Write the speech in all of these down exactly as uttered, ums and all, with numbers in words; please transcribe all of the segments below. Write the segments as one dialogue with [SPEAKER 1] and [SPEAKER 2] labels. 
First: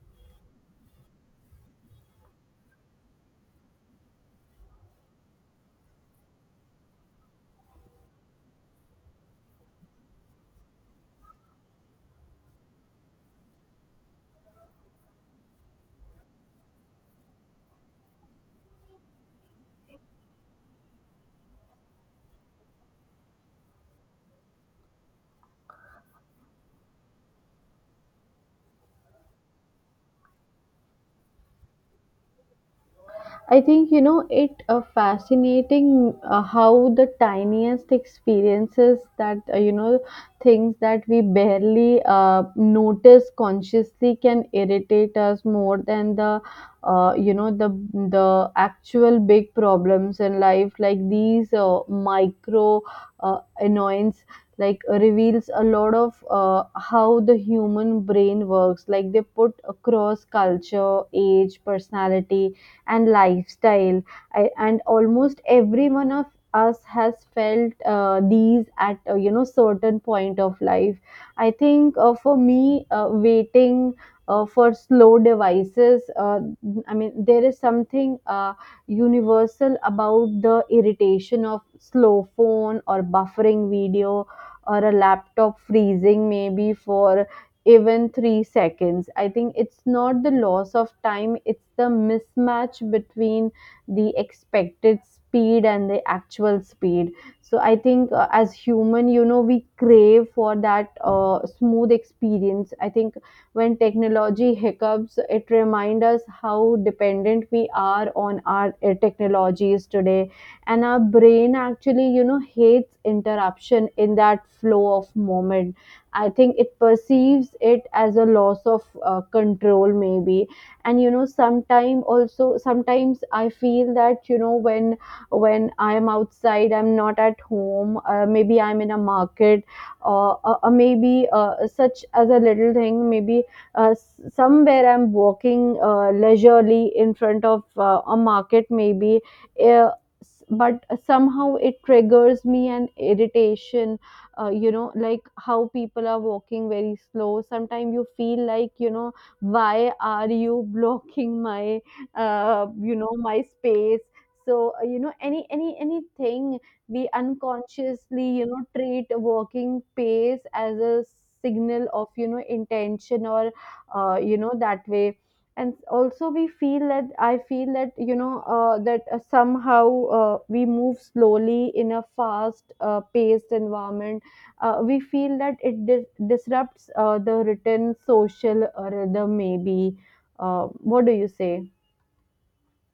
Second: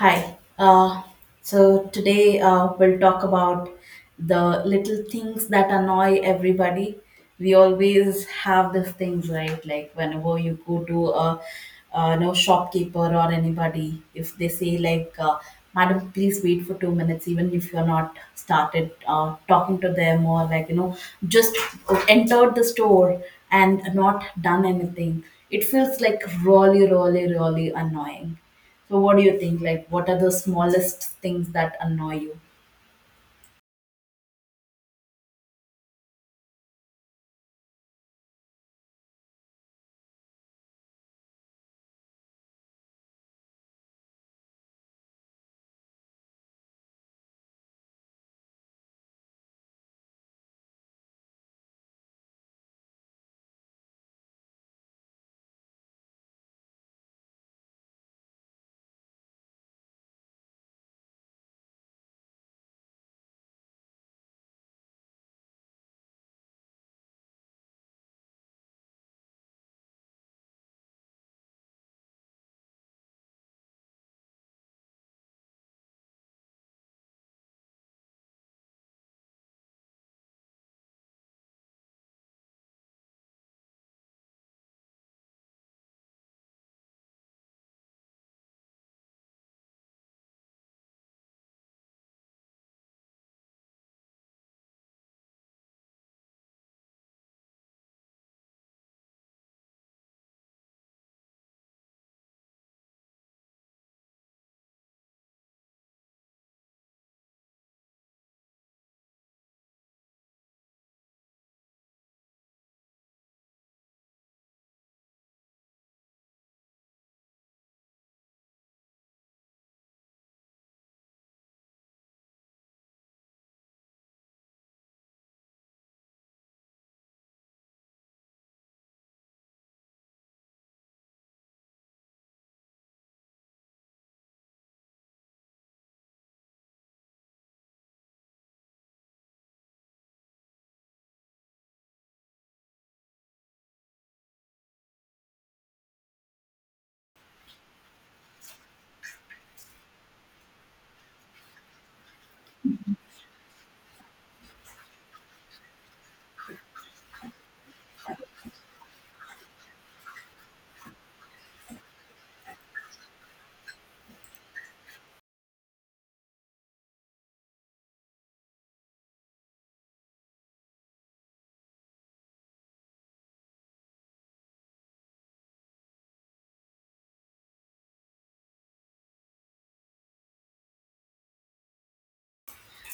[SPEAKER 1] Hi. Uh, so today uh, we'll talk about the little things that annoy everybody. We always have these things, right? Like whenever you go to a, uh, no shopkeeper or anybody, if they say like, uh, "Madam, please wait for two minutes," even if you're not started uh, talking to them or like you know just entered the store and not done anything, it feels like really, really, really annoying. So, what do you think? Like, what are the smallest things that annoy you?
[SPEAKER 2] I think you know it uh, fascinating uh, how the tiniest experiences that uh, you know things that we barely uh, notice consciously can irritate us more than the uh, you know the the actual big problems in life, like these uh, micro uh, annoyance like reveals a lot of uh, how the human brain works, like they put across culture, age, personality and lifestyle. I, and almost every one of us has felt uh, these at a, you know certain point of life. I think uh, for me, uh, waiting. Uh, for slow devices, uh, I mean, there is something uh, universal about the irritation of slow phone or buffering video or a laptop freezing maybe for even three seconds. I think it's not the loss of time, it's the mismatch between the expected speed and the actual speed. So I think uh, as human, you know, we crave for that uh, smooth experience. I think when technology hiccups, it reminds us how dependent we are on our uh, technologies today. And our brain actually, you know, hates interruption in that flow of moment. I think it perceives it as a loss of uh, control, maybe. And you know, sometime also, sometimes I feel that you know, when when I am outside, I'm not at home. Uh, maybe I'm in a market, or uh, uh, maybe uh, such as a little thing. Maybe uh, s- somewhere I'm walking uh, leisurely in front of uh, a market, maybe. Uh, s- but somehow it triggers me an irritation. Uh, you know, like how people are walking very slow, sometimes you feel like, you know, why are you blocking my uh, you know my space. So uh, you know any any anything, we unconsciously, you know, treat walking pace as a signal of, you know, intention or uh, you know that way. And also we feel that, i feel that, you know, uh, that uh, somehow uh, we move slowly in a fast uh, paced environment, uh, we feel that it dis- disrupts uh, the written social uh, rhythm, maybe. Uh, what do you say?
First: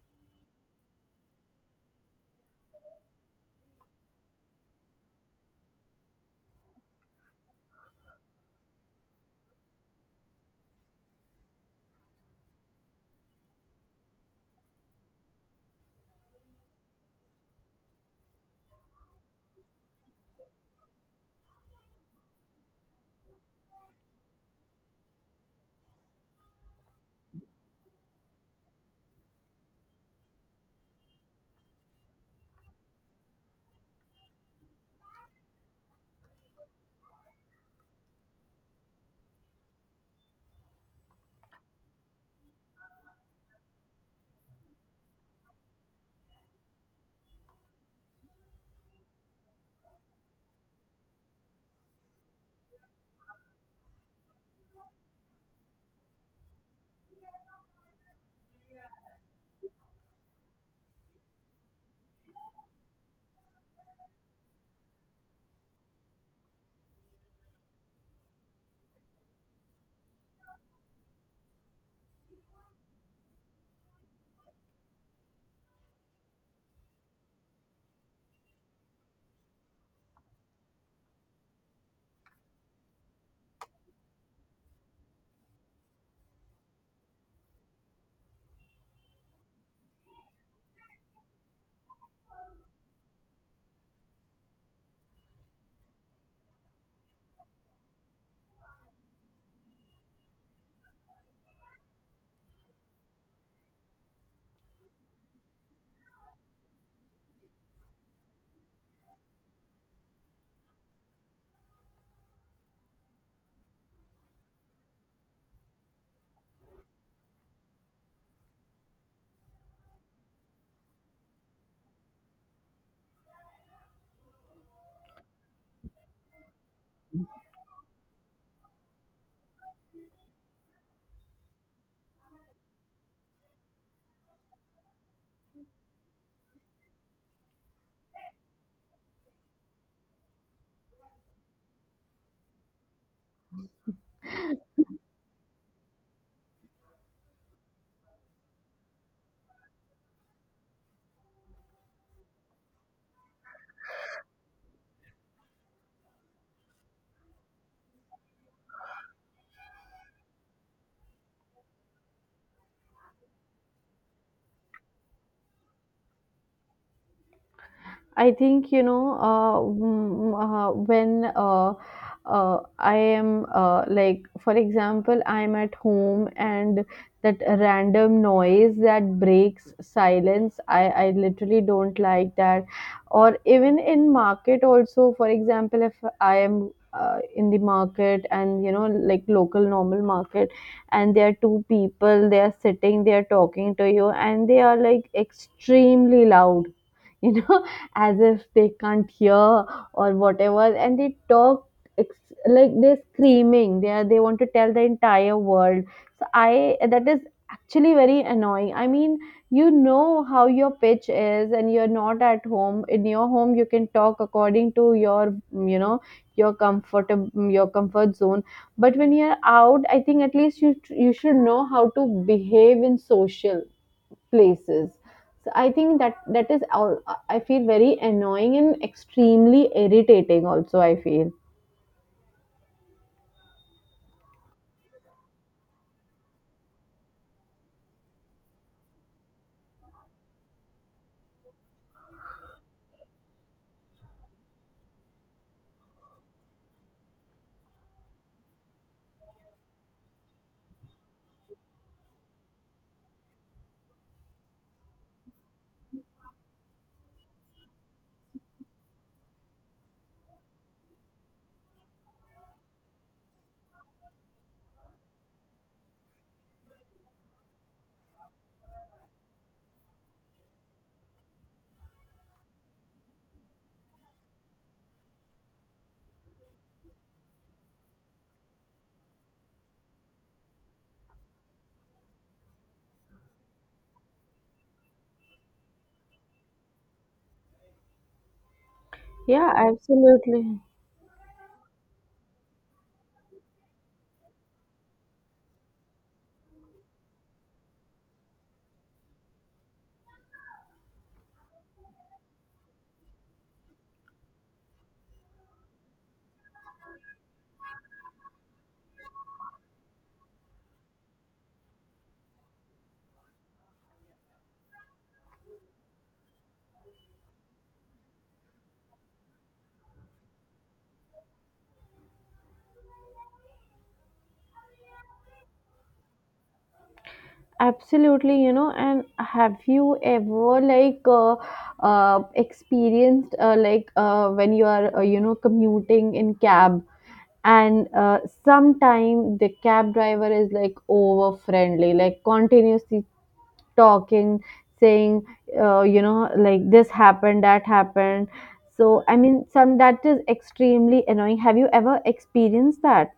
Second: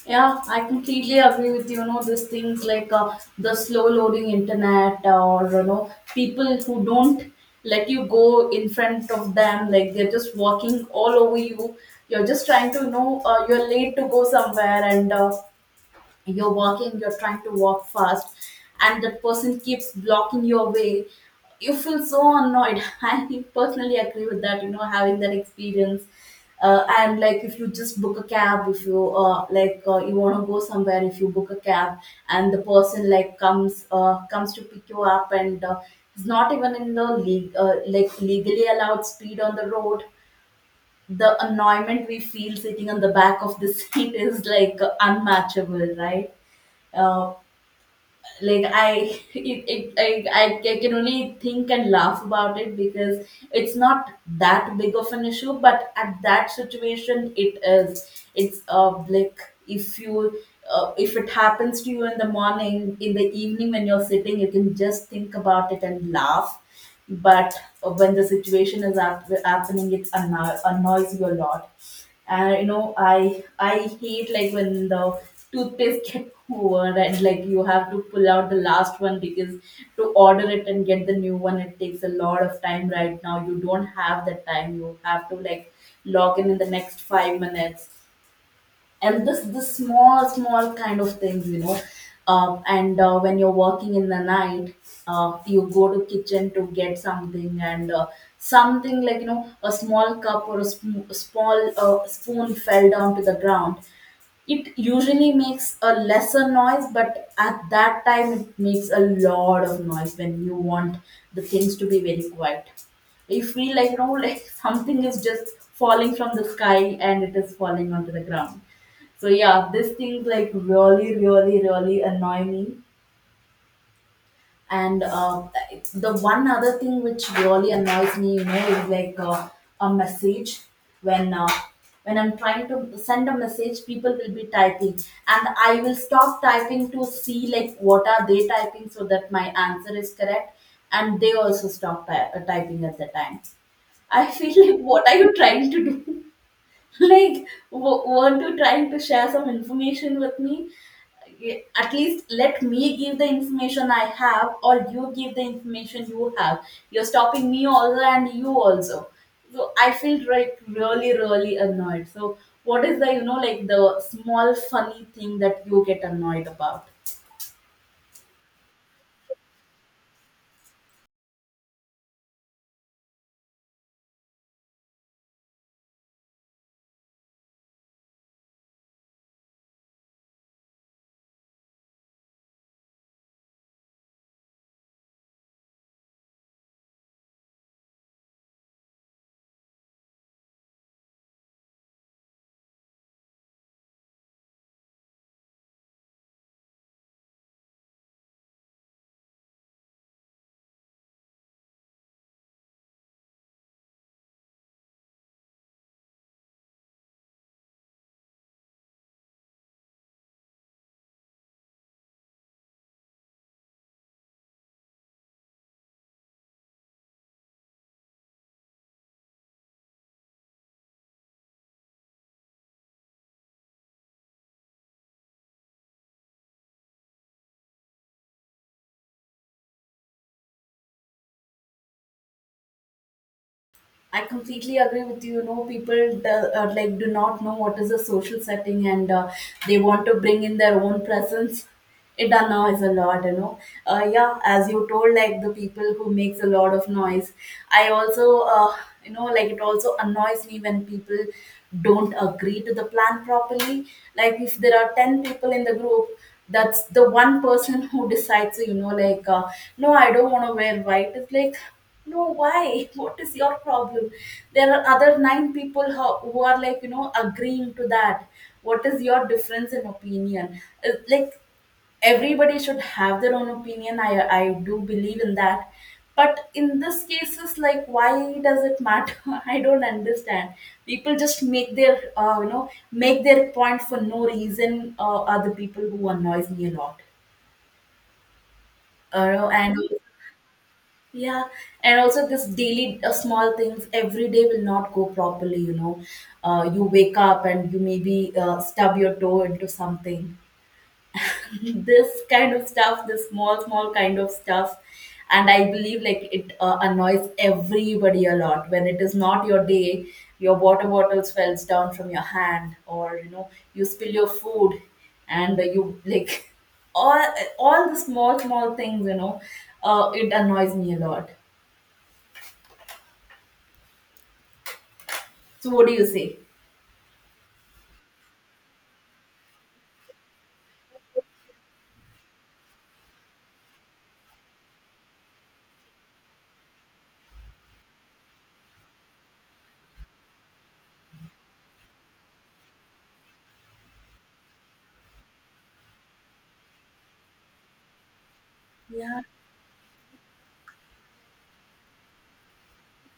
[SPEAKER 1] Yeah, I completely agree with you. You know, these things like uh, the slow loading internet, uh, or you know, people who don't let you go in front of them, like they're just walking all over you. You're just trying to you know, uh, you're late to go somewhere, and uh, you're walking, you're trying to walk fast, and that person keeps blocking your way. You feel so annoyed. I personally agree with that, you know, having that experience. Uh, and like if you just book a cab, if you uh, like uh, you want to go somewhere, if you book a cab and the person like comes uh, comes to pick you up, and uh, is not even in the le- uh, like legally allowed speed on the road, the annoyment we feel sitting on the back of the seat is like unmatchable, right? uh, like I, it, it, I, I I can only think and laugh about it because it's not that big of an issue. But at that situation, it is. It's uh, like if you, uh, if it happens to you in the morning, in the evening when you're sitting, you can just think about it and laugh. But when the situation is hap- happening, it anno- annoys you a lot. And you know, i i hate like when the toothpaste get over, and like you have to pull out the last one because to order it and get the new one, it takes a lot of time. Right now you don't have that time, you have to like log in in the next five minutes. And this this small small kind of things, you know. Uh, and uh, when you're working in the night, uh, you go to kitchen to get something, and uh, something like you know a small cup or a sm- small uh, spoon fell down to the ground. It usually makes a lesser noise, but at that time it makes a lot of noise when you want the things to be very quiet. You feel like you know like something is just falling from the sky and it is falling onto the ground. So yeah, these things like really, really, really annoy me. And uh, the one other thing which really annoys me, you know, is like, uh, a message when uh, when I'm trying to send a message, people will be typing, and I will stop typing to see like what are they typing so that my answer is correct, and they also stop ty- uh, typing at the time. I feel like, what are you trying to do? Like, w- weren't you trying to share some information with me? Y- At least let me give the information I have, or you give the information you have. You're stopping me also, and you also. So I feel like really, really annoyed. So what is the you know like the small funny thing that you get annoyed about?
[SPEAKER 2] I think you know, uh, mm, uh, when uh, uh, I am uh, like, for example, I am at home and that random noise that breaks silence. I I literally don't like that. Or even in market also, for example, if I am. Uh, in the market, and you know, like local normal market, and there are two people, they are sitting, they are talking to you and they are like extremely loud, you know, as if they can't hear or whatever, and they talk ex- like they're screaming, they are, they want to tell the entire world. So i that is actually very annoying. I mean, you know how your pitch is, and you're not at home. In your home you can talk according to your, you know, your comfort, your comfort zone, but when you're out, I think at least you you should know how to behave in social places. So I think that that is all, I feel very annoying and extremely irritating also, I feel.
[SPEAKER 1] I completely agree with you. You know, people do, uh, like do not know what is a social setting, and uh, they want to bring in their own presence. It done now is a lot, you know. Uh, yeah, as you told, like the people who makes a lot of noise. I also, uh, you know, like it also annoys me when people don't agree to the plan properly. Like if there are ten people in the group, that's the one person who decides. You know, like, uh, no, I don't want to wear white. It's like no, why? What is your problem? There are other nine people ho- who are like, you know, agreeing to that. What is your difference in opinion? Uh, Like, everybody should have their own opinion. I, I do believe in that. But in this cases, like, why does it matter? I don't understand. People just make their, uh, you know, make their point for no reason. Uh, are the people who annoys me a lot. Uh,
[SPEAKER 2] Yeah,
[SPEAKER 1] and
[SPEAKER 2] absolutely.
[SPEAKER 1] yeah, and also this daily uh, small things every day will not go properly, you know. Uh, you wake up and you maybe uh, stub your toe into something. This kind of stuff, this small, small kind of stuff. And I believe like it uh, annoys everybody a lot when it is not your day, your water bottle falls down from your hand, or you know, you spill your food and you like all all the small, small things, you know, uh, it annoys me a lot. So what do you say?
[SPEAKER 2] Absolutely, you know. And have you ever like uh, uh experienced uh, like, uh, when you are, uh, you know, commuting in cab, and uh, sometime the cab driver is like over friendly, like continuously talking, saying, uh, you know, like this happened, that happened. So, I
[SPEAKER 1] Yeah,
[SPEAKER 2] mean, some that is extremely annoying. Have you ever experienced that?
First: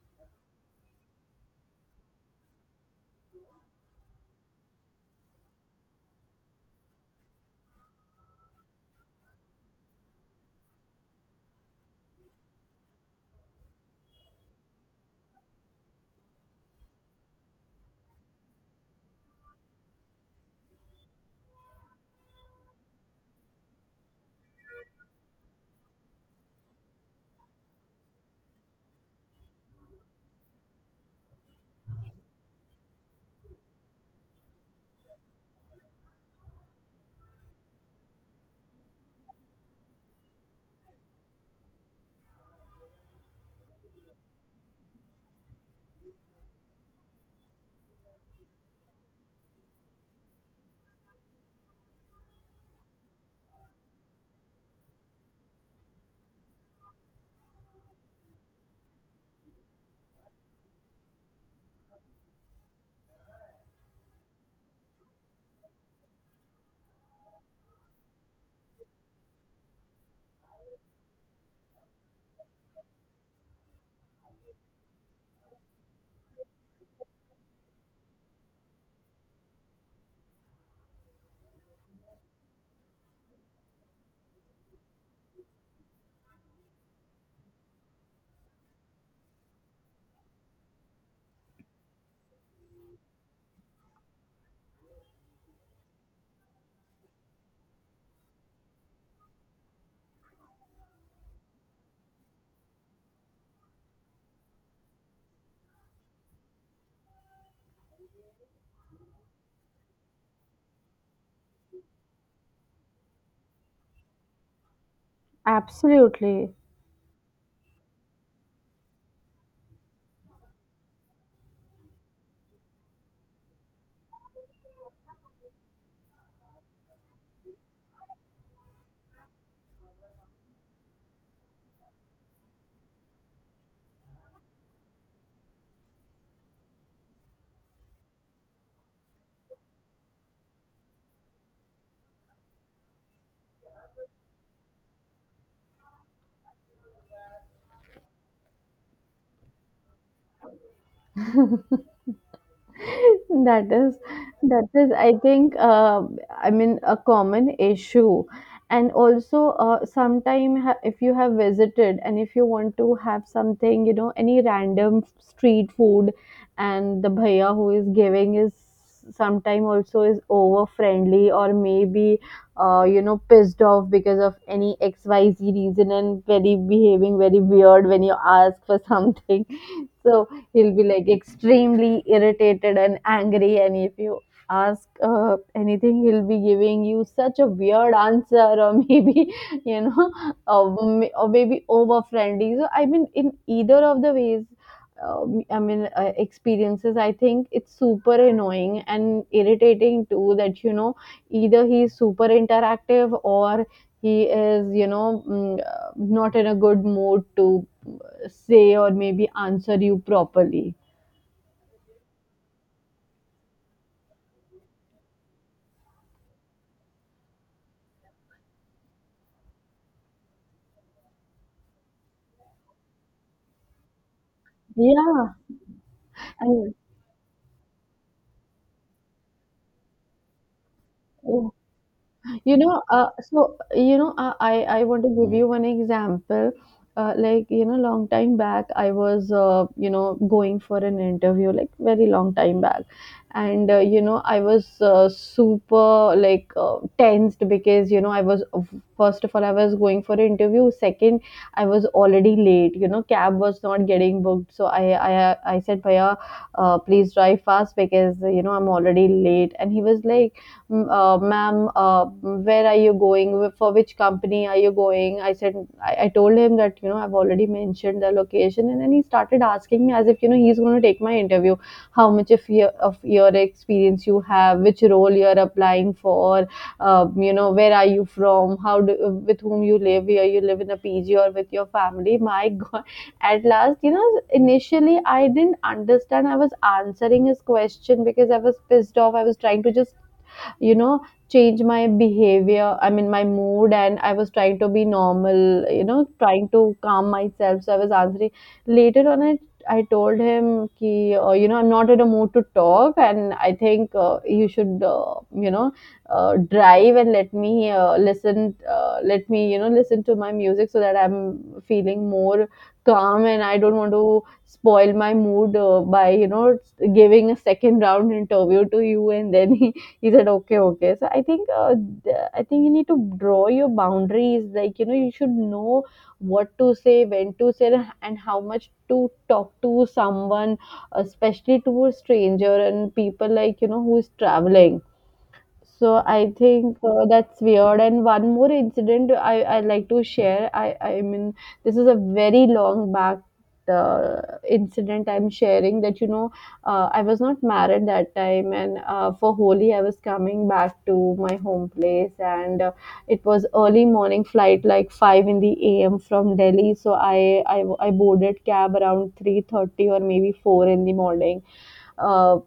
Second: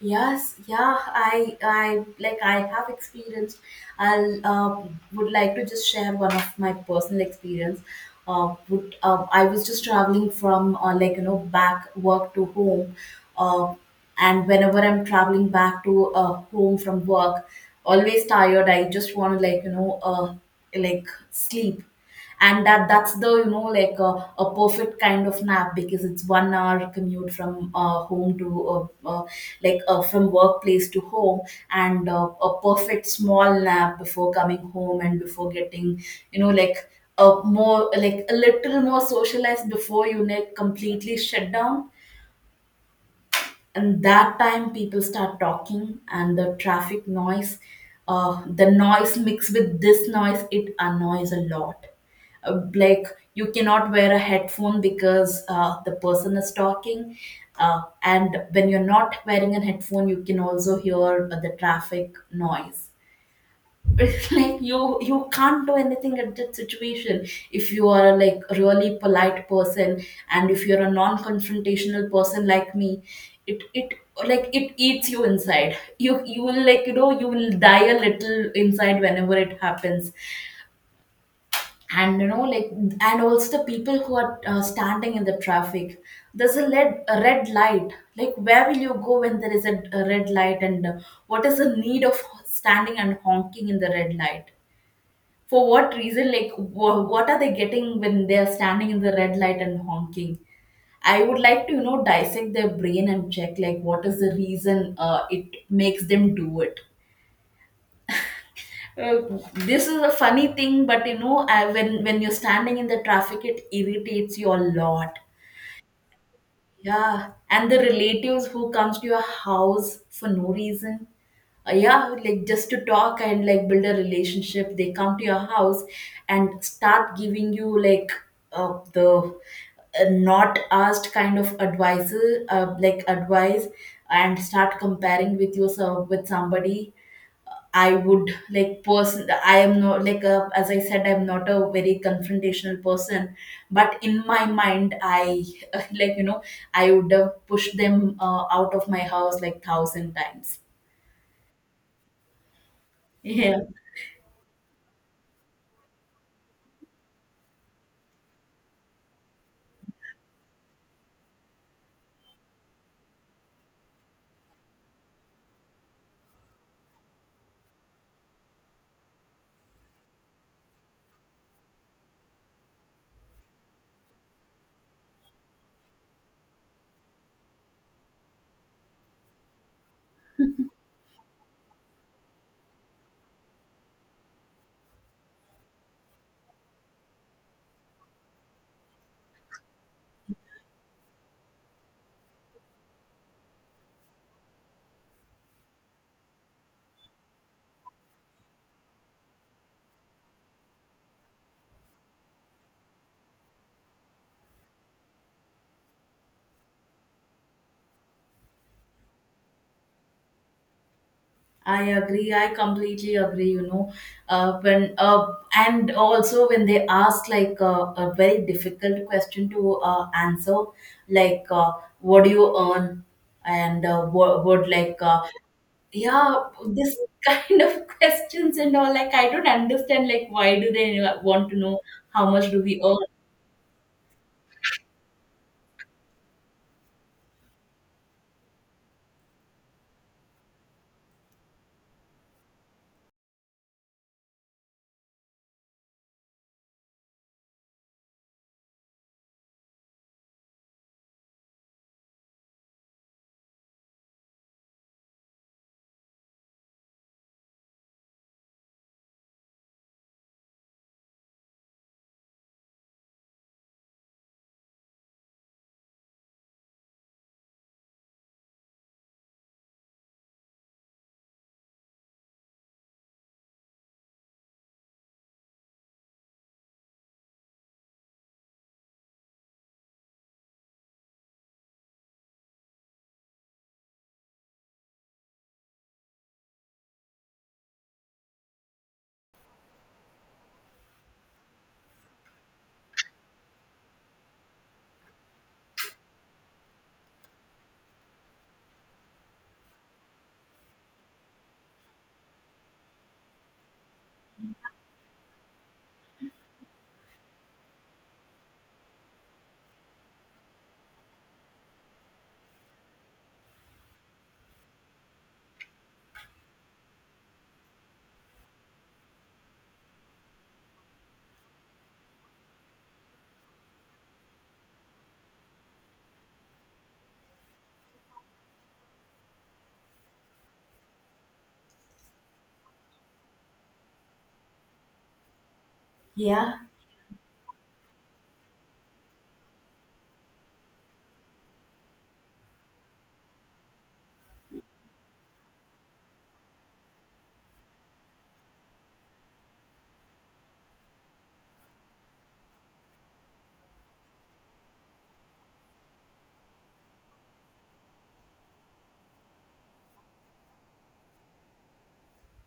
[SPEAKER 1] yes, yeah. I, I like I have experienced. I'll uh, would like to just share one of my personal experience. Uh, would uh, I was just traveling from uh, like you know back work to home, uh, and whenever I'm traveling back to uh, home from work, always tired. I just want to like you know uh, like sleep. And that that's the you know like a, a perfect kind of nap because it's one hour commute from uh, home to uh, uh, like uh, from workplace to home. And uh, a perfect small nap before coming home and before getting you know like a more like a little more socialized before you like completely shut down. And that time people start talking, and the traffic noise, uh, the noise mixed with this noise, it annoys a lot. Uh, like you cannot wear a headphone because uh, the person is talking. Uh, and when you're not wearing a headphone you can also hear uh, the traffic noise. It's like you you can't do anything at that situation if you are like a like, really polite person. And if you're a non-confrontational person like me, it it like it eats you inside. You you will like you know, you will die a little inside whenever it happens. And you know like, and also the people who are uh, standing in the traffic. There's a red a red light. Like where will you go when there is a, a red light, and uh, what is the need of standing and honking in the red light? For what reason? Like, wha- what are they getting when they are standing in the red light and honking? I would like to, you know, dissect their brain and check, like, what is the reason uh, it makes them do it. Uh, this is a funny thing, but you know, I, when when you're standing in the traffic, it irritates you a lot.
[SPEAKER 2] Absolutely.
[SPEAKER 1] Yeah, and the relatives who comes to your house for no reason. Uh, yeah, like just to talk and like build a relationship. They come to your house and start giving you like uh, the uh, not asked kind of advice, uh, like advice, and start comparing with yourself with somebody. I would like person. I am not like a, as I said, I'm not a very confrontational person. But in my mind, I like you know, I would have pushed them uh, out of my house like thousand times. Yeah.
[SPEAKER 2] That is, that is, I think uh, I mean, a common issue. And also uh, sometime ha- if you have visited and if you want to have something, you know, any random street food, and the bhaiya who is giving is sometime also is over friendly, or maybe uh, you know, pissed off because of any xyz reason and very behaving very weird when you ask for something. So he'll be like extremely irritated and angry, and if you ask uh, anything, he'll be giving you such a weird answer, or maybe you know, or, m- or maybe over friendly. So I mean, in either of the ways, um, I mean, uh, experiences, I think it's super annoying and irritating too. That, you know, either he's super interactive or he is, you know, mm, uh, not in a good mood to say or maybe answer you properly.
[SPEAKER 1] I agree. I completely agree. You know, uh, when uh, and also when they ask like uh, a very difficult question to uh, answer, like, uh, what do you earn, and uh, what, what like uh,
[SPEAKER 2] Yeah,
[SPEAKER 1] yeah,
[SPEAKER 2] and
[SPEAKER 1] this kind of questions and all, like I don't understand, like why do they
[SPEAKER 2] yeah.
[SPEAKER 1] want to know how much
[SPEAKER 2] You
[SPEAKER 1] do we
[SPEAKER 2] know,
[SPEAKER 1] earn?
[SPEAKER 2] uh, so you know, I I I want to give you one example. Uh, like, you know, long time back, I was, uh, you know, going for an interview, like very long time back, and uh, you know, I was uh, super like uh, tensed because you know I was first of all, I was going for an interview. Second, I was already late. You know, cab was not getting booked, so I I I said, "Bhaiya, uh, please drive fast because you know I'm already late." And he was like, uh, ma'am, uh, where are you going? For which company are you going? I said, I, I told him that, you know, I've already mentioned the location. And then he started asking me as if, you know, he's going to take my interview, how much of your, of your experience you have, which role you're applying for, um, you know, where are you from, how do, with whom you live, here you live in a P G or with your family. My God, at last, you know, initially I didn't understand. I was answering his question because I was pissed off. I was trying to just you know change my behavior, I mean my mood, and I was trying to be normal, you know, trying to calm myself, so I was answering. Later on, i I told him ki uh, you know, I'm not in a mood to talk, and I think uh, you should, uh, you know uh, drive and let me uh, listen, uh, let me, you know, listen to my music so that I'm feeling more calm, and I don't want to spoil my mood uh, by you know giving a second round interview to you. And then he he said okay okay. So I think uh, th- I think you need to draw your boundaries, like you know, you should know what to say, when to say, and how much to talk to someone, especially to a stranger and people, like you know, who's traveling. So I
[SPEAKER 1] Yeah,
[SPEAKER 2] think uh, that's weird. And one more incident I I like to share. I I mean, this is a very long back uh, incident I'm sharing. That you know, uh, I was not married that time, and uh, for Holi I was coming back to my home place, and uh, it was early morning flight like five in the A M from Delhi. So I I, I boarded cab around three thirty or maybe four in the morning. Uh,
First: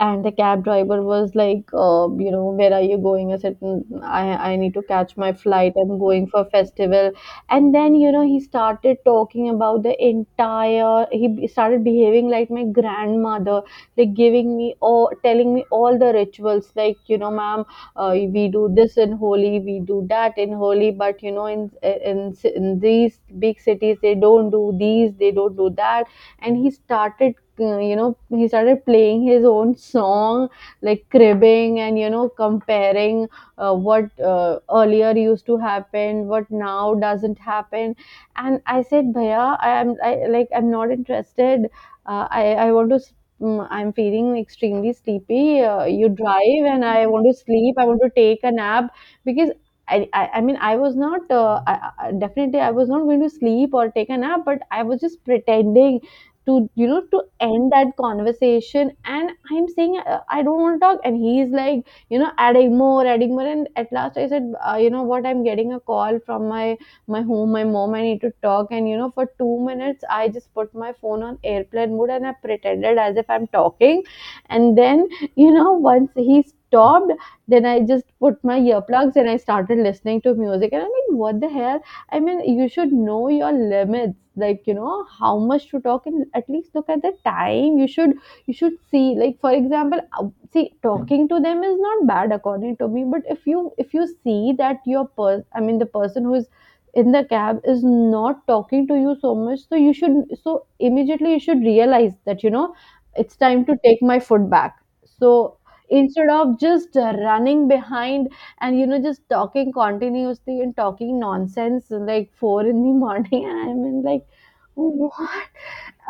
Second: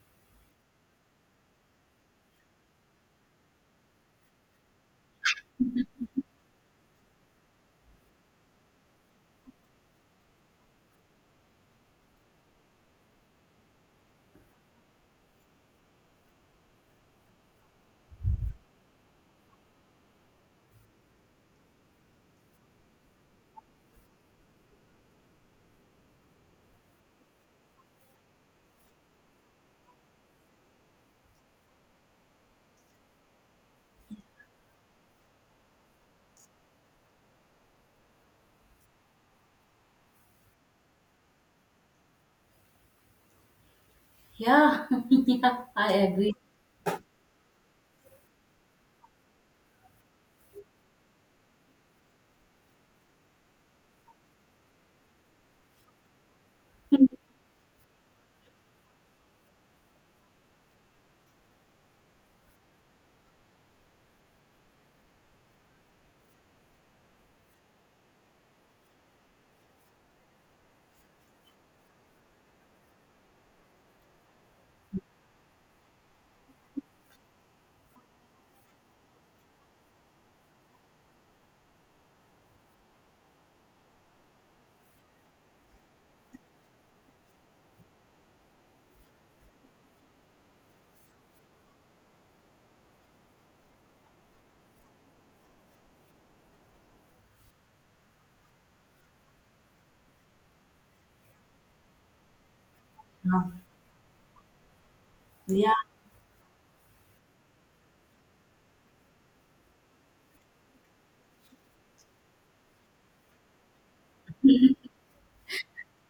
[SPEAKER 2] and the cab driver was like uh, you know, where are you going. I said, "Mm, i I need to catch my flight, I'm going for festival." And then, you know, he started talking about the entire, he be- started behaving like my grandmother, like giving me all, telling me all the rituals, like you know, ma'am, uh, we do this in holy, we do that in holy, but you know, in, in in these big cities they don't do these, they don't do that. And he started, uh, you know he started playing his own song, like cribbing and you know comparing uh, what uh, earlier used to happen, what now doesn't happen. And I said, bhaiya, i am I, like I'm not interested. Uh, I I want to s- mm, I'm feeling
[SPEAKER 1] yeah,
[SPEAKER 2] extremely sleepy,
[SPEAKER 1] yeah,
[SPEAKER 2] uh,
[SPEAKER 1] I
[SPEAKER 2] you
[SPEAKER 1] agree.
[SPEAKER 2] drive and I want to sleep, I want to take a nap. Because I, I, I mean, I was not, uh, I, I, definitely, I was not going to sleep or take a nap, but I was just pretending to, you know, to end that conversation. And I'm saying, uh, I don't want to talk, and he's like, you know, adding more adding more. And at last I said, uh, you know what, I'm getting a call from my my home, my mom, I need to talk. And you know, for two minutes I just put my phone on airplane mode and I pretended as if I'm talking. And then, you know, once he stopped, then I just put my earplugs and I started listening to music, and I'm like, what the hell. I mean, you should know your limits, like you know, how much to talk, and at least look at the time. You should you should see, like for example, uh, see talking to them is not bad according to me, but if you if you see that your person, I mean the person who is in the cab is not talking to you so much, so you should so immediately you should realize that you know it's
[SPEAKER 1] Yeah.
[SPEAKER 2] time to take my foot back. So instead of just uh, running behind and you know just talking continuously and talking nonsense like four in the morning and I'm in like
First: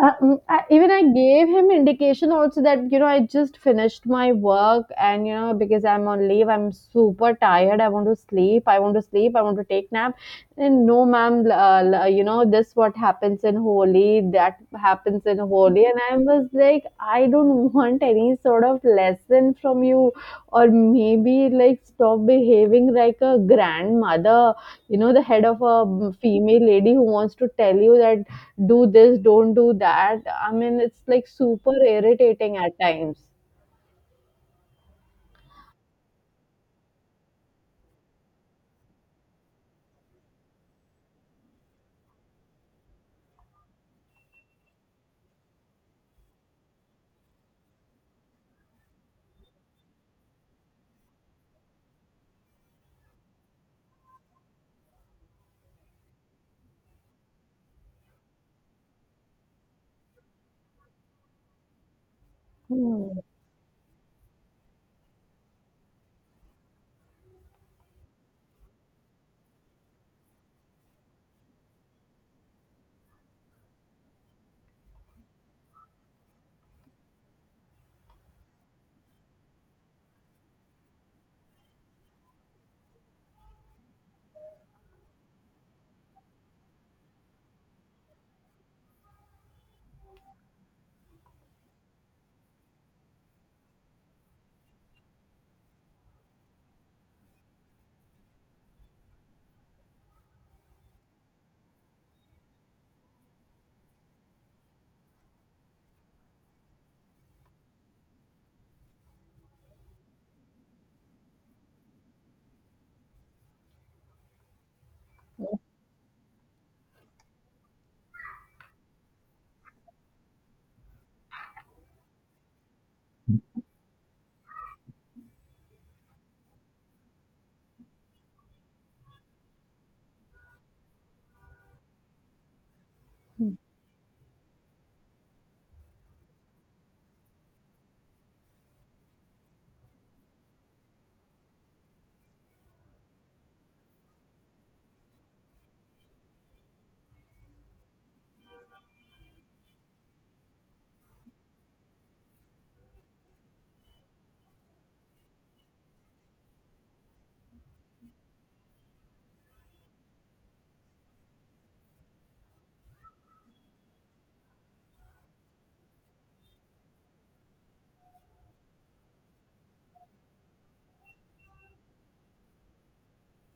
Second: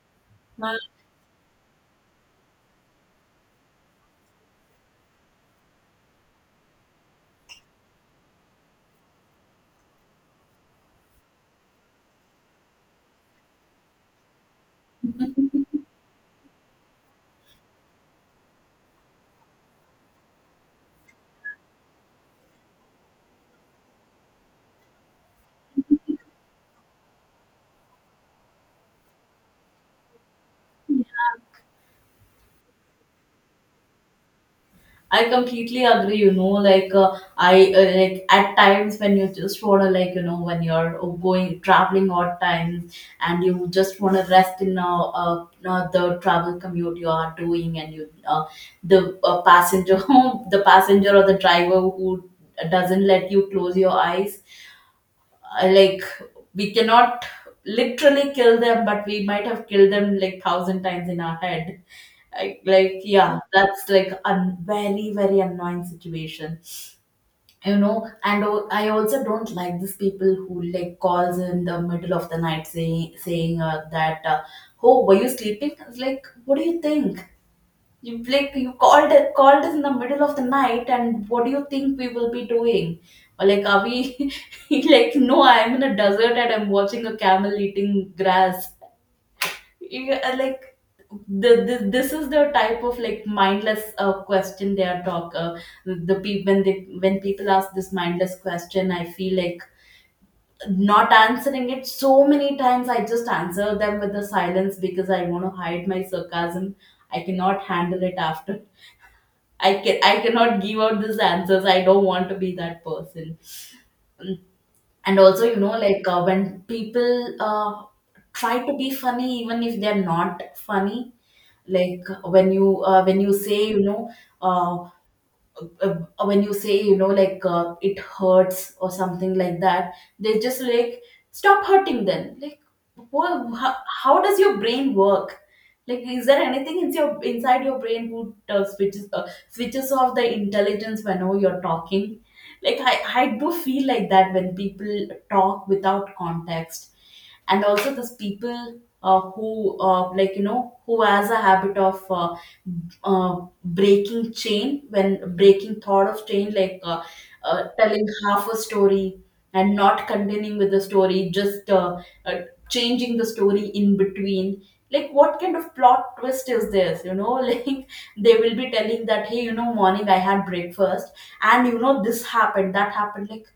[SPEAKER 2] uh, mm, I,
[SPEAKER 1] Yeah.
[SPEAKER 2] even I gave him indication also that you know I just finished my work, and you know because I'm on leave I'm super tired, I want to sleep, I want to sleep, I want to take nap. And no ma'am, l- uh, l- uh, you know this what happens in Holi, that happens in Holi. And I was like I don't want any sort of lesson from you, or maybe like stop behaving like a grandmother, you know the head of a mm, female lady who wants to tell you that do this, don't do that. I mean, it's like super irritating at times.
[SPEAKER 1] I completely agree. You know, like uh, I uh, like at times when you just wanna like you know when you're uh, going traveling odd times and you just wanna rest in uh, uh, uh, the travel commute you are doing, and you uh, the uh, passenger the passenger or the driver who doesn't let you close your eyes. I like, we cannot literally kill them, but we might have killed them like thousand times in our head. Like, like
[SPEAKER 2] Hmm.
[SPEAKER 1] yeah, that's like a very, very annoying situation, you know. And o- I also don't like these people who like calls in the middle of the night saying saying uh, that, uh, "Oh, were you sleeping?" It's like, what do you think? You like you called called us in the middle of the night, and what do you think we will be doing? Or like, are we like, no, I am in a desert and I'm watching a camel eating grass. You, uh, like the, the This is the type of like mindless uh, question they are talk. Uh, the people when they when people ask this mindless question, I feel like not answering it. So many times I just answer them with the silence because I want to hide my sarcasm. I cannot handle it after. I can I cannot give out these answers. I don't want to be that person. And also, you know, like uh, when people uh, try to be funny, even if they're not funny, like when you uh, when you say, you know, uh, uh, when you say, you know like uh, it hurts or something like that. They just like stop hurting then, like, wha- how, how does your brain work? Like is there anything in your inside your brain who uh, switches uh, switches off the intelligence whenever you're talking? Like I, I do feel like that when people talk without context. And also those people uh, who uh, like you know who has a habit of uh, uh, breaking chain when breaking thought of chain, like uh, uh, telling half a story and not continuing with the story, just uh, uh, changing the story in between. Like what kind of plot twist is this, you know? Like they will be telling that, "Hey, you know, morning I had breakfast, and you know, this happened, that happened." Like,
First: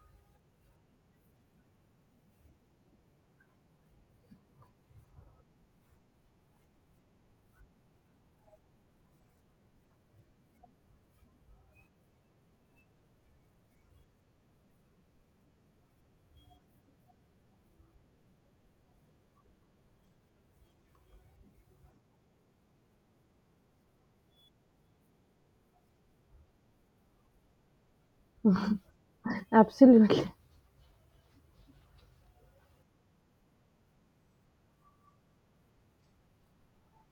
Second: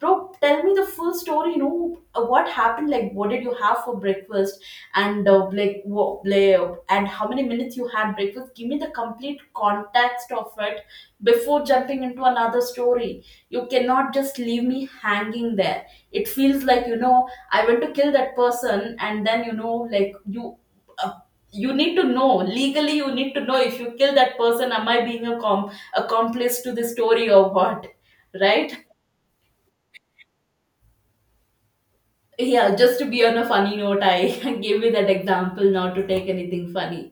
[SPEAKER 1] bro, tell me the full story, you know. Uh, what happened? Like what did you have for breakfast? And uh, like what like, and how many minutes you had breakfast? Give me the complete context of it before jumping into another story. You cannot just leave me hanging there. It feels like, you know, I went to kill that person and then, you know, like you uh, you need to know legally. You need to know if you kill that person, am I being a com- accomplice to the story, or what? Right.
[SPEAKER 2] Absolutely.
[SPEAKER 1] Yeah, just to be on a funny note, I gave you that example, not to take anything funny.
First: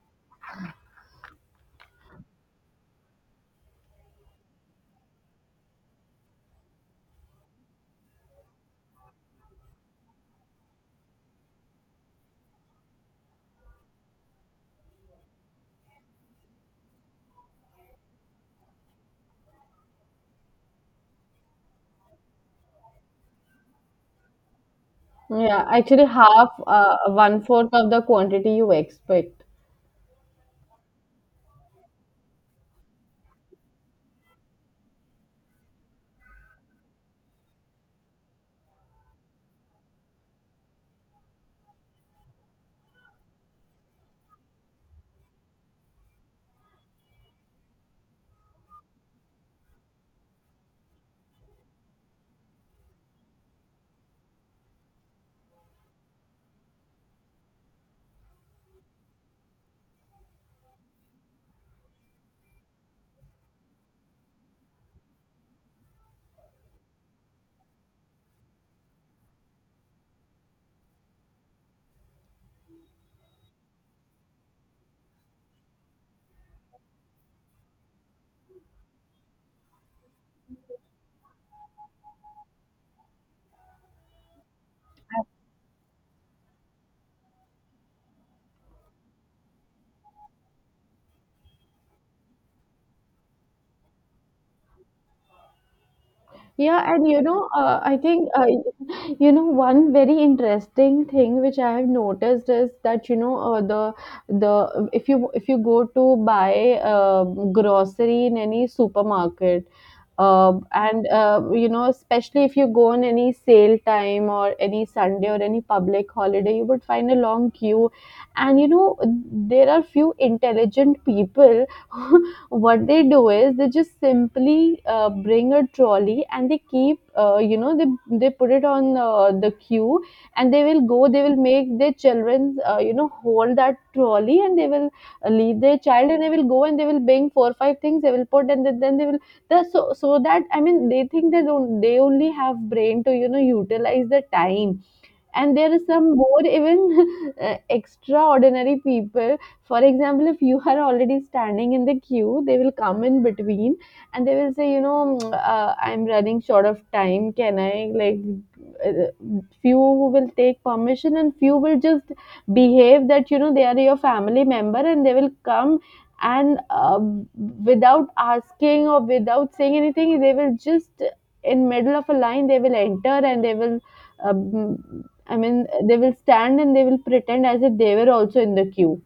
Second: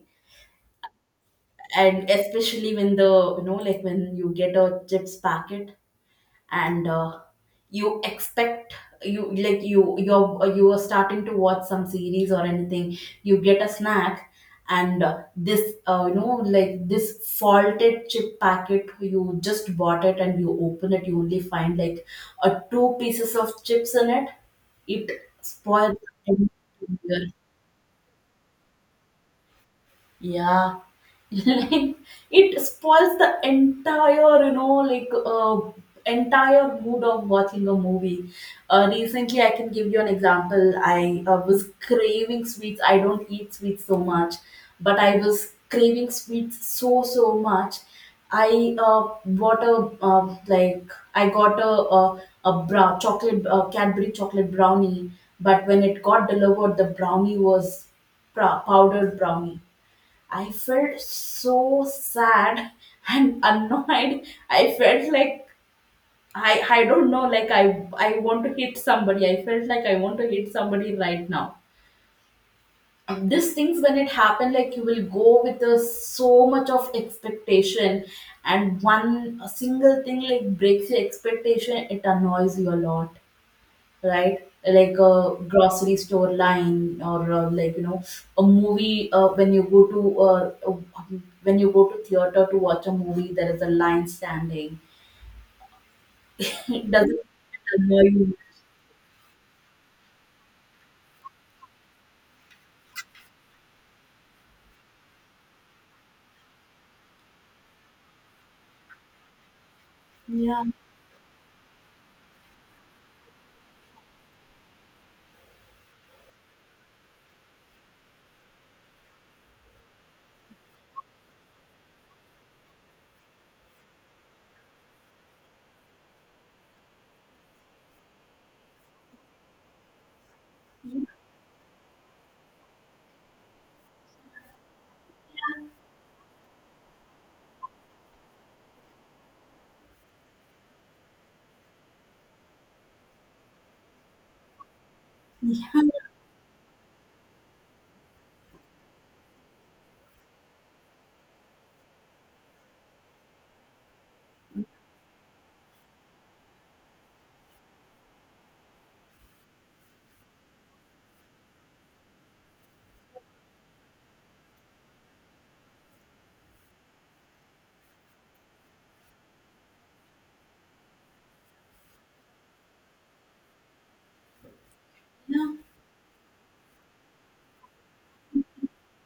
[SPEAKER 1] And especially when the you know like when you get a chips packet, and uh, you expect, you like you you're you are starting to watch some series or anything, you get a snack. And uh, this uh, you know like this faulted chip packet you just bought it, and you open it, you only find like a two pieces of chips in it. It
[SPEAKER 2] Yeah,
[SPEAKER 1] spoils
[SPEAKER 2] actually,
[SPEAKER 1] the
[SPEAKER 2] half, uh,
[SPEAKER 1] entire—
[SPEAKER 2] one fourth of the quantity you expect.
[SPEAKER 1] yeah. Like it spoils the entire, you know, like uh, entire mood of watching a movie. Uh, recently, I can give you an example. I uh, was craving sweets. I don't eat sweets so much, but I was craving sweets so so much. I uh, bought a uh, like I got a a, a brown chocolate uh, Cadbury chocolate brownie, but when it got delivered, the brownie was pra- powdered brownie. I felt so sad and annoyed. I felt like I I don't know, like I I want to hit somebody. I felt like I want to hit somebody right now. These things when it happen, like, you will go with a, so much of expectation, and one a single thing like breaks your expectation, it annoys you a lot, right? Like a grocery store line, or uh, like, you know, a movie. Uh, when you go to uh, uh, when you go to theater to watch a movie, there is a line standing. It
[SPEAKER 2] Yeah, and
[SPEAKER 1] doesn't
[SPEAKER 2] you know, uh, I
[SPEAKER 1] annoy
[SPEAKER 2] think,
[SPEAKER 1] you.
[SPEAKER 2] uh, you know, one very interesting thing which I have noticed is that, you know, uh, the the if you if you go to buy uh, grocery in any supermarket, uh,
[SPEAKER 1] Yeah,
[SPEAKER 2] and uh, you know especially if you go on any sale time or any Sunday or any public holiday, you would find a long queue. And you know there are few intelligent people. What they do is they just simply uh, bring a trolley, and they keep uh, you know they they put it on uh, the queue, and they will go, they will make their children uh, you know hold that trolley, and they will leave their child and they will go and they will bring four or five things, they will put, and then then they will the so so that I mean they think they don't, they only have brain to you know utilize the time. And there are some more even uh, extraordinary people. For example, if you are already standing in the queue, they will come in between and they will say, you know "Mm, uh, I'm running short of time, can I like uh, few"... will take permission, and few will just behave that you know they are your family member, and they will come and uh, without asking or without saying anything they will just in middle of a line they will enter, and they will um, I
[SPEAKER 1] yeah,
[SPEAKER 2] mean, they will stand and they will pretend as if they were also in the queue.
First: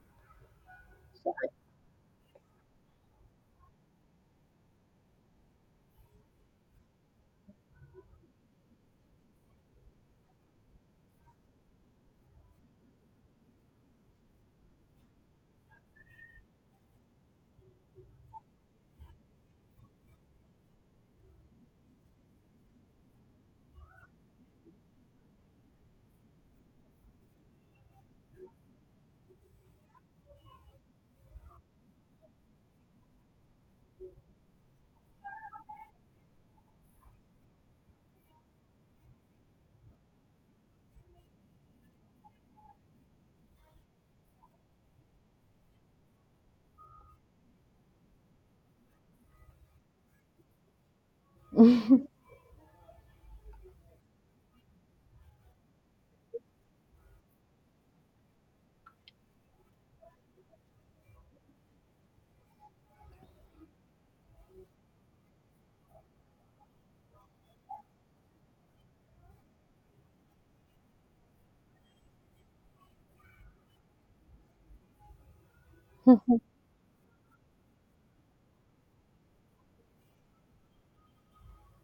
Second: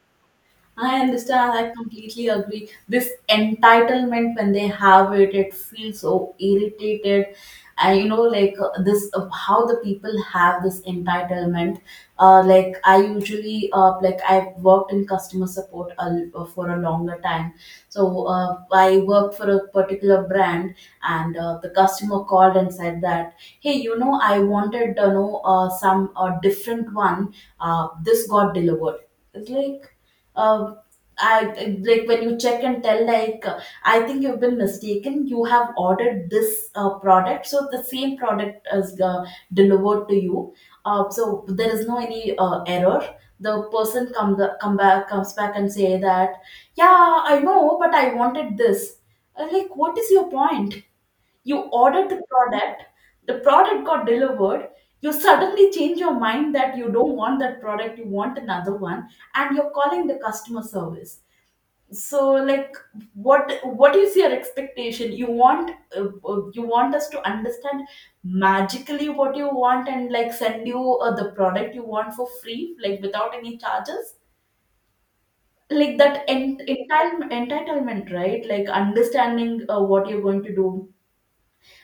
[SPEAKER 1] I understand. I completely agree. This entitlement, when they have it, it feels so irritated. And you know, like, uh, this, uh, how the people have this entitlement. Uh, like, I usually, uh, like I worked in customer support a, l- uh, for a longer time. So uh, I worked for a particular brand, and uh, the customer called and said that, "Hey, you know, I wanted, you know, uh, some uh, different one. Uh, this got delivered." It's like, uh, I like when you check and tell, like, uh, I think you've been mistaken. You have ordered this uh, product, so the same product is uh, delivered to you. Uh, so there is no any uh, error. The person come the, come back comes back and say that, yeah, I know, but I wanted this. I'm like, what is your point? You ordered the product. The product got delivered. You suddenly change your mind that you don't want that product, you want another one, and you're calling the customer service. So, like, what what is your expectation? You want uh, uh, you want us to understand magically what you want, and like send you uh, the product you want for free, like, without any charges. Like that ent- entitle- entitlement, right, like understanding uh, what you're going to do.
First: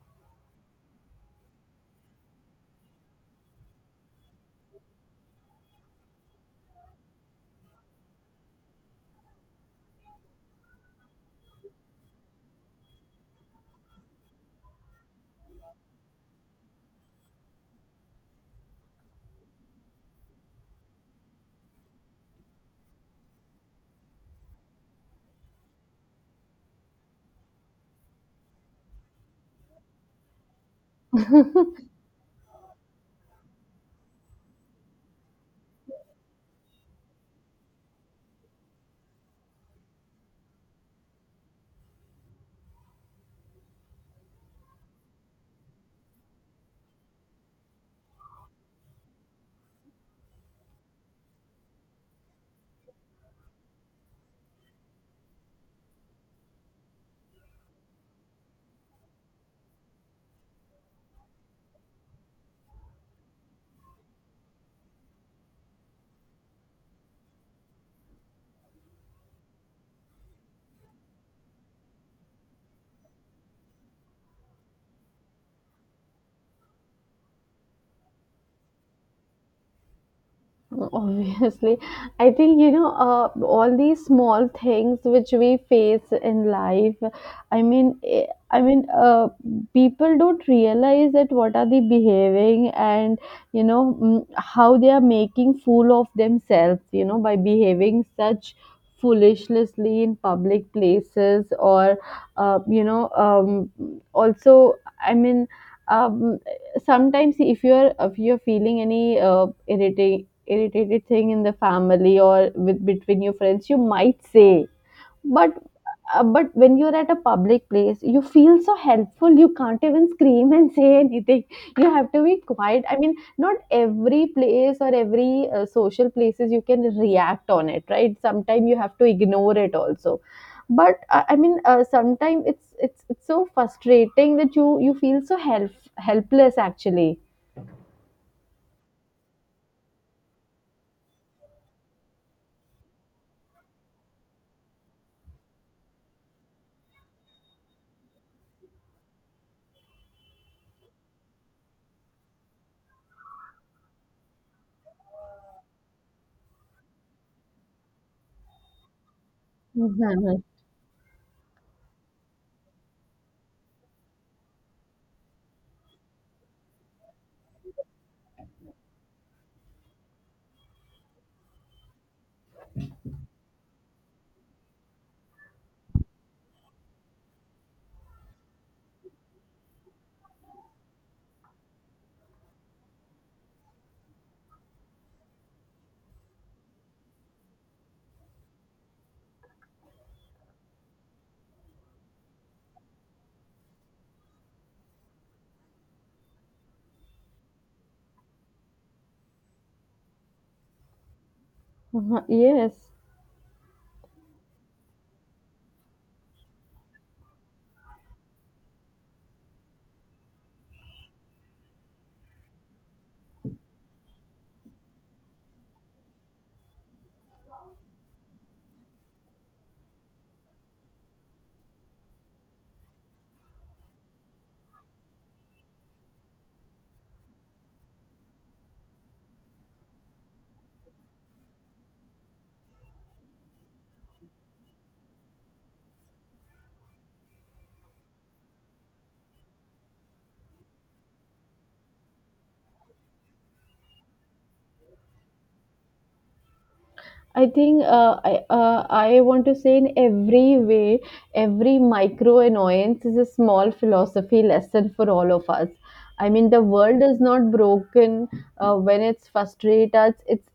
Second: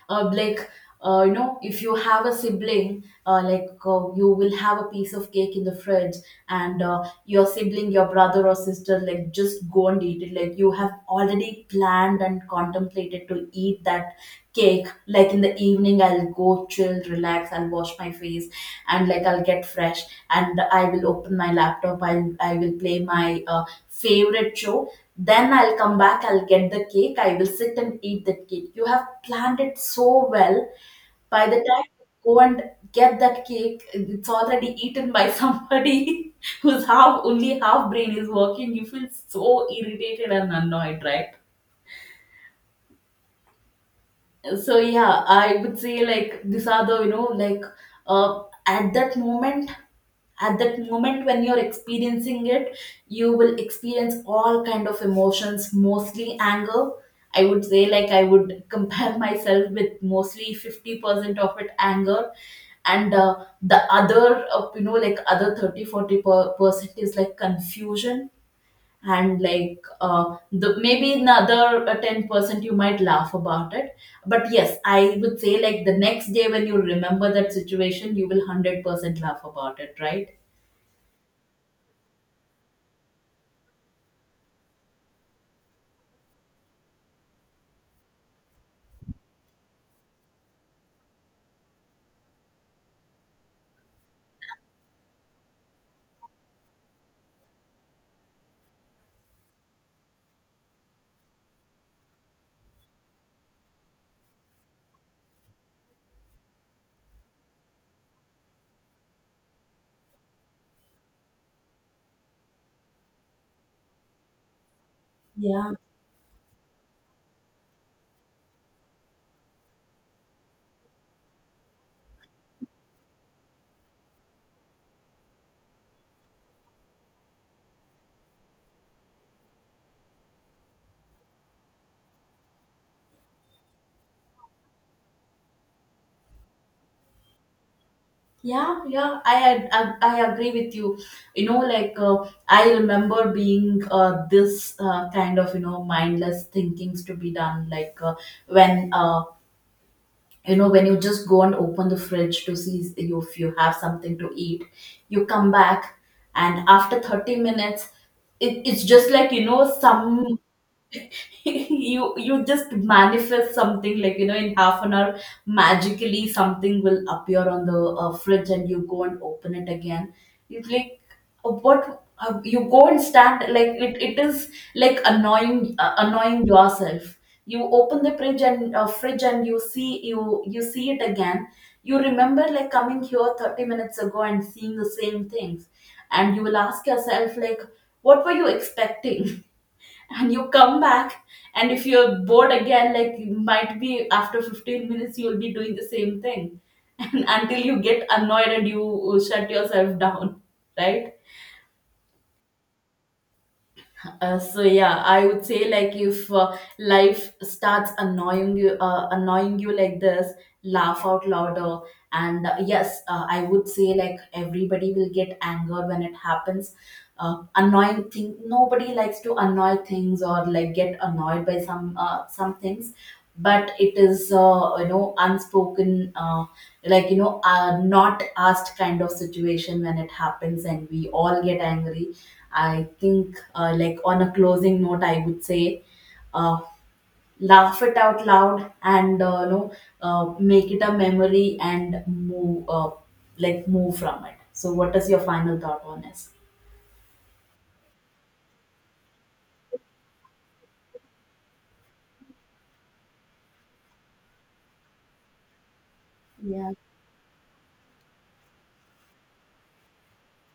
[SPEAKER 1] uh, Like, uh, you know, if you have a sibling, uh, like, uh, you will have a piece of cake in the fridge, and uh, your sibling, your brother or sister, like, just go and eat it. Like you have already planned and contemplated to eat that cake, like, in the evening I'll go chill, relax, I'll wash my face, and like I'll get fresh, and I will open my laptop, i'll I will play my uh, favorite show, then I'll come back, I'll get the cake, I will sit and eat that cake. You have planned it so well. By the time I go and get that cake, it's already eaten by somebody whose half only half brain is working. You feel so irritated and annoyed, right? So yeah, I would say, like, these are the, you know, like, uh, at that moment at that moment when you're experiencing it, you will experience all kind of emotions, mostly anger. I would say, like, I would compare myself with mostly fifty percent of it anger, and uh, the other, uh, you know, like other thirty forty per- percent is like confusion, and like uh, the maybe another uh, ten percent you might laugh about it. But yes, I would say, like, the next day when you remember that situation, you will a hundred percent laugh about it, right.
[SPEAKER 2] Obviously, I think you know uh, all these small things which we face in life. I mean, eh, I mean, uh, people don't realize that what are they behaving, and you know mm, how they are making fool of themselves, You know by behaving such foolishly in public places. Or uh, you know um, also I mean. Um, sometimes if you're if you're feeling any uh, irritating irritated thing in the family or with between your friends you might say, but
[SPEAKER 1] Yeah,
[SPEAKER 2] uh, but when you're at a public place you feel so helpful, you can't even scream and say anything, you have to be quiet. I mean, not every place or every uh, social places you can react on it, right? Sometimes you have to ignore it also. But uh, i mean uh, sometimes it's it's it's so frustrating that you you feel so help helpless actually.
[SPEAKER 1] yeah, yeah, i had- I, I agree with you. You know, like, uh, I remember being uh, this uh, kind of, you know, mindless thinkings to be done, like, uh, when uh, you know, when you just go and open the fridge to see if you have something to eat, you come back, and after thirty minutes, it, it's just like, you know, some.
[SPEAKER 2] Mhm.
[SPEAKER 1] you you just manifest something, like, you know, in half an hour magically something will appear on the uh, fridge, and you go and open it again. It's like, uh, what, uh, you go and stand, like, it, it is like annoying uh, annoying yourself. You open the fridge and uh, fridge and you see, you you see it again. You remember, like, coming here thirty minutes ago and seeing the same things, and you will ask yourself, like, what were you expecting? And you come back, and if you're bored again, like, you might be after fifteen minutes you'll be doing the same thing. And until you get annoyed and you shut yourself down, right.
[SPEAKER 2] Mhm. Yes.
[SPEAKER 1] Uh, so yeah, I would say, like, if uh, life starts annoying you, uh, annoying you like this, laugh out louder. And uh, yes, uh, I would say like everybody will get anger when it happens. Uh, annoying thing. Nobody likes to annoy things or like get annoyed by some uh, some things. But it is, uh, you know, unspoken, uh, like, you know, uh, not asked kind of situation when it happens, and we all get angry. I think, uh, like, on a closing note, I would say, uh, laugh it out loud, and uh, you know, uh, make it a memory and move, uh, like move from it. So, what is your final thought on this?
[SPEAKER 2] I think uh, I uh, I want to say, in every way, every micro annoyance is a small philosophy lesson for all of us. I mean, the
[SPEAKER 1] Yeah.
[SPEAKER 2] world is not broken uh, when it's frustrated us. It's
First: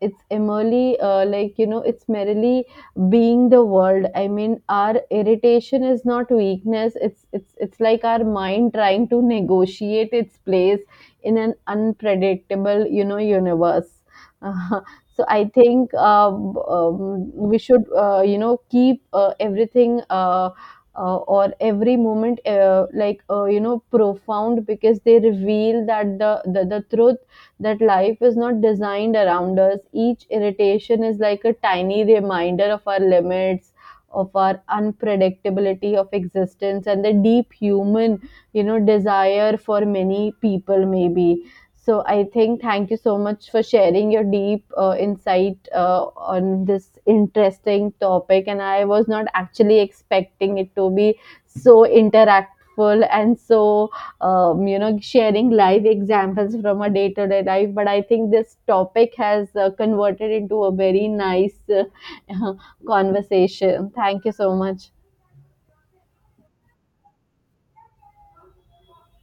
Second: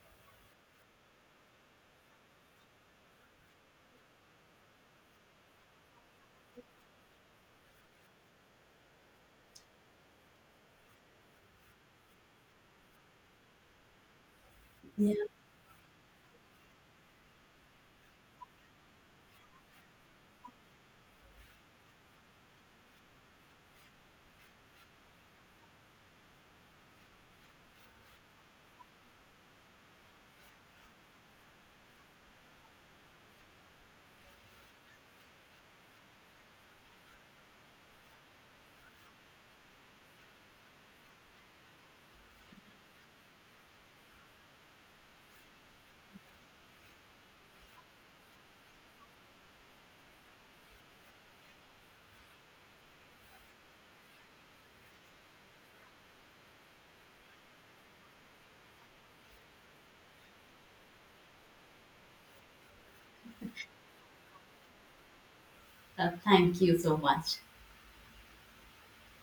[SPEAKER 2] it's merely uh, like you know, it's merely being the world. I mean, our irritation is not weakness. It's it's it's like our mind trying to negotiate its place in an unpredictable you know universe.
[SPEAKER 1] Yeah.
[SPEAKER 2] So I think um, um, we should uh, you know keep uh, everything uh, uh, or every moment uh, like uh, you know profound, because they reveal that the, the the truth that life is not designed around us. Each irritation is like a tiny reminder of our limits, of our unpredictability of existence, and the deep human you know desire for many people maybe. So I think thank you so much for sharing your deep uh, insight uh, on this interesting topic. And I was not actually expecting it to be so interactful, and so um, you know sharing live examples from a day-to-day life. But I think this topic has uh, converted into a very nice uh, conversation. Thank you so much.
[SPEAKER 1] Uh, thank you so much.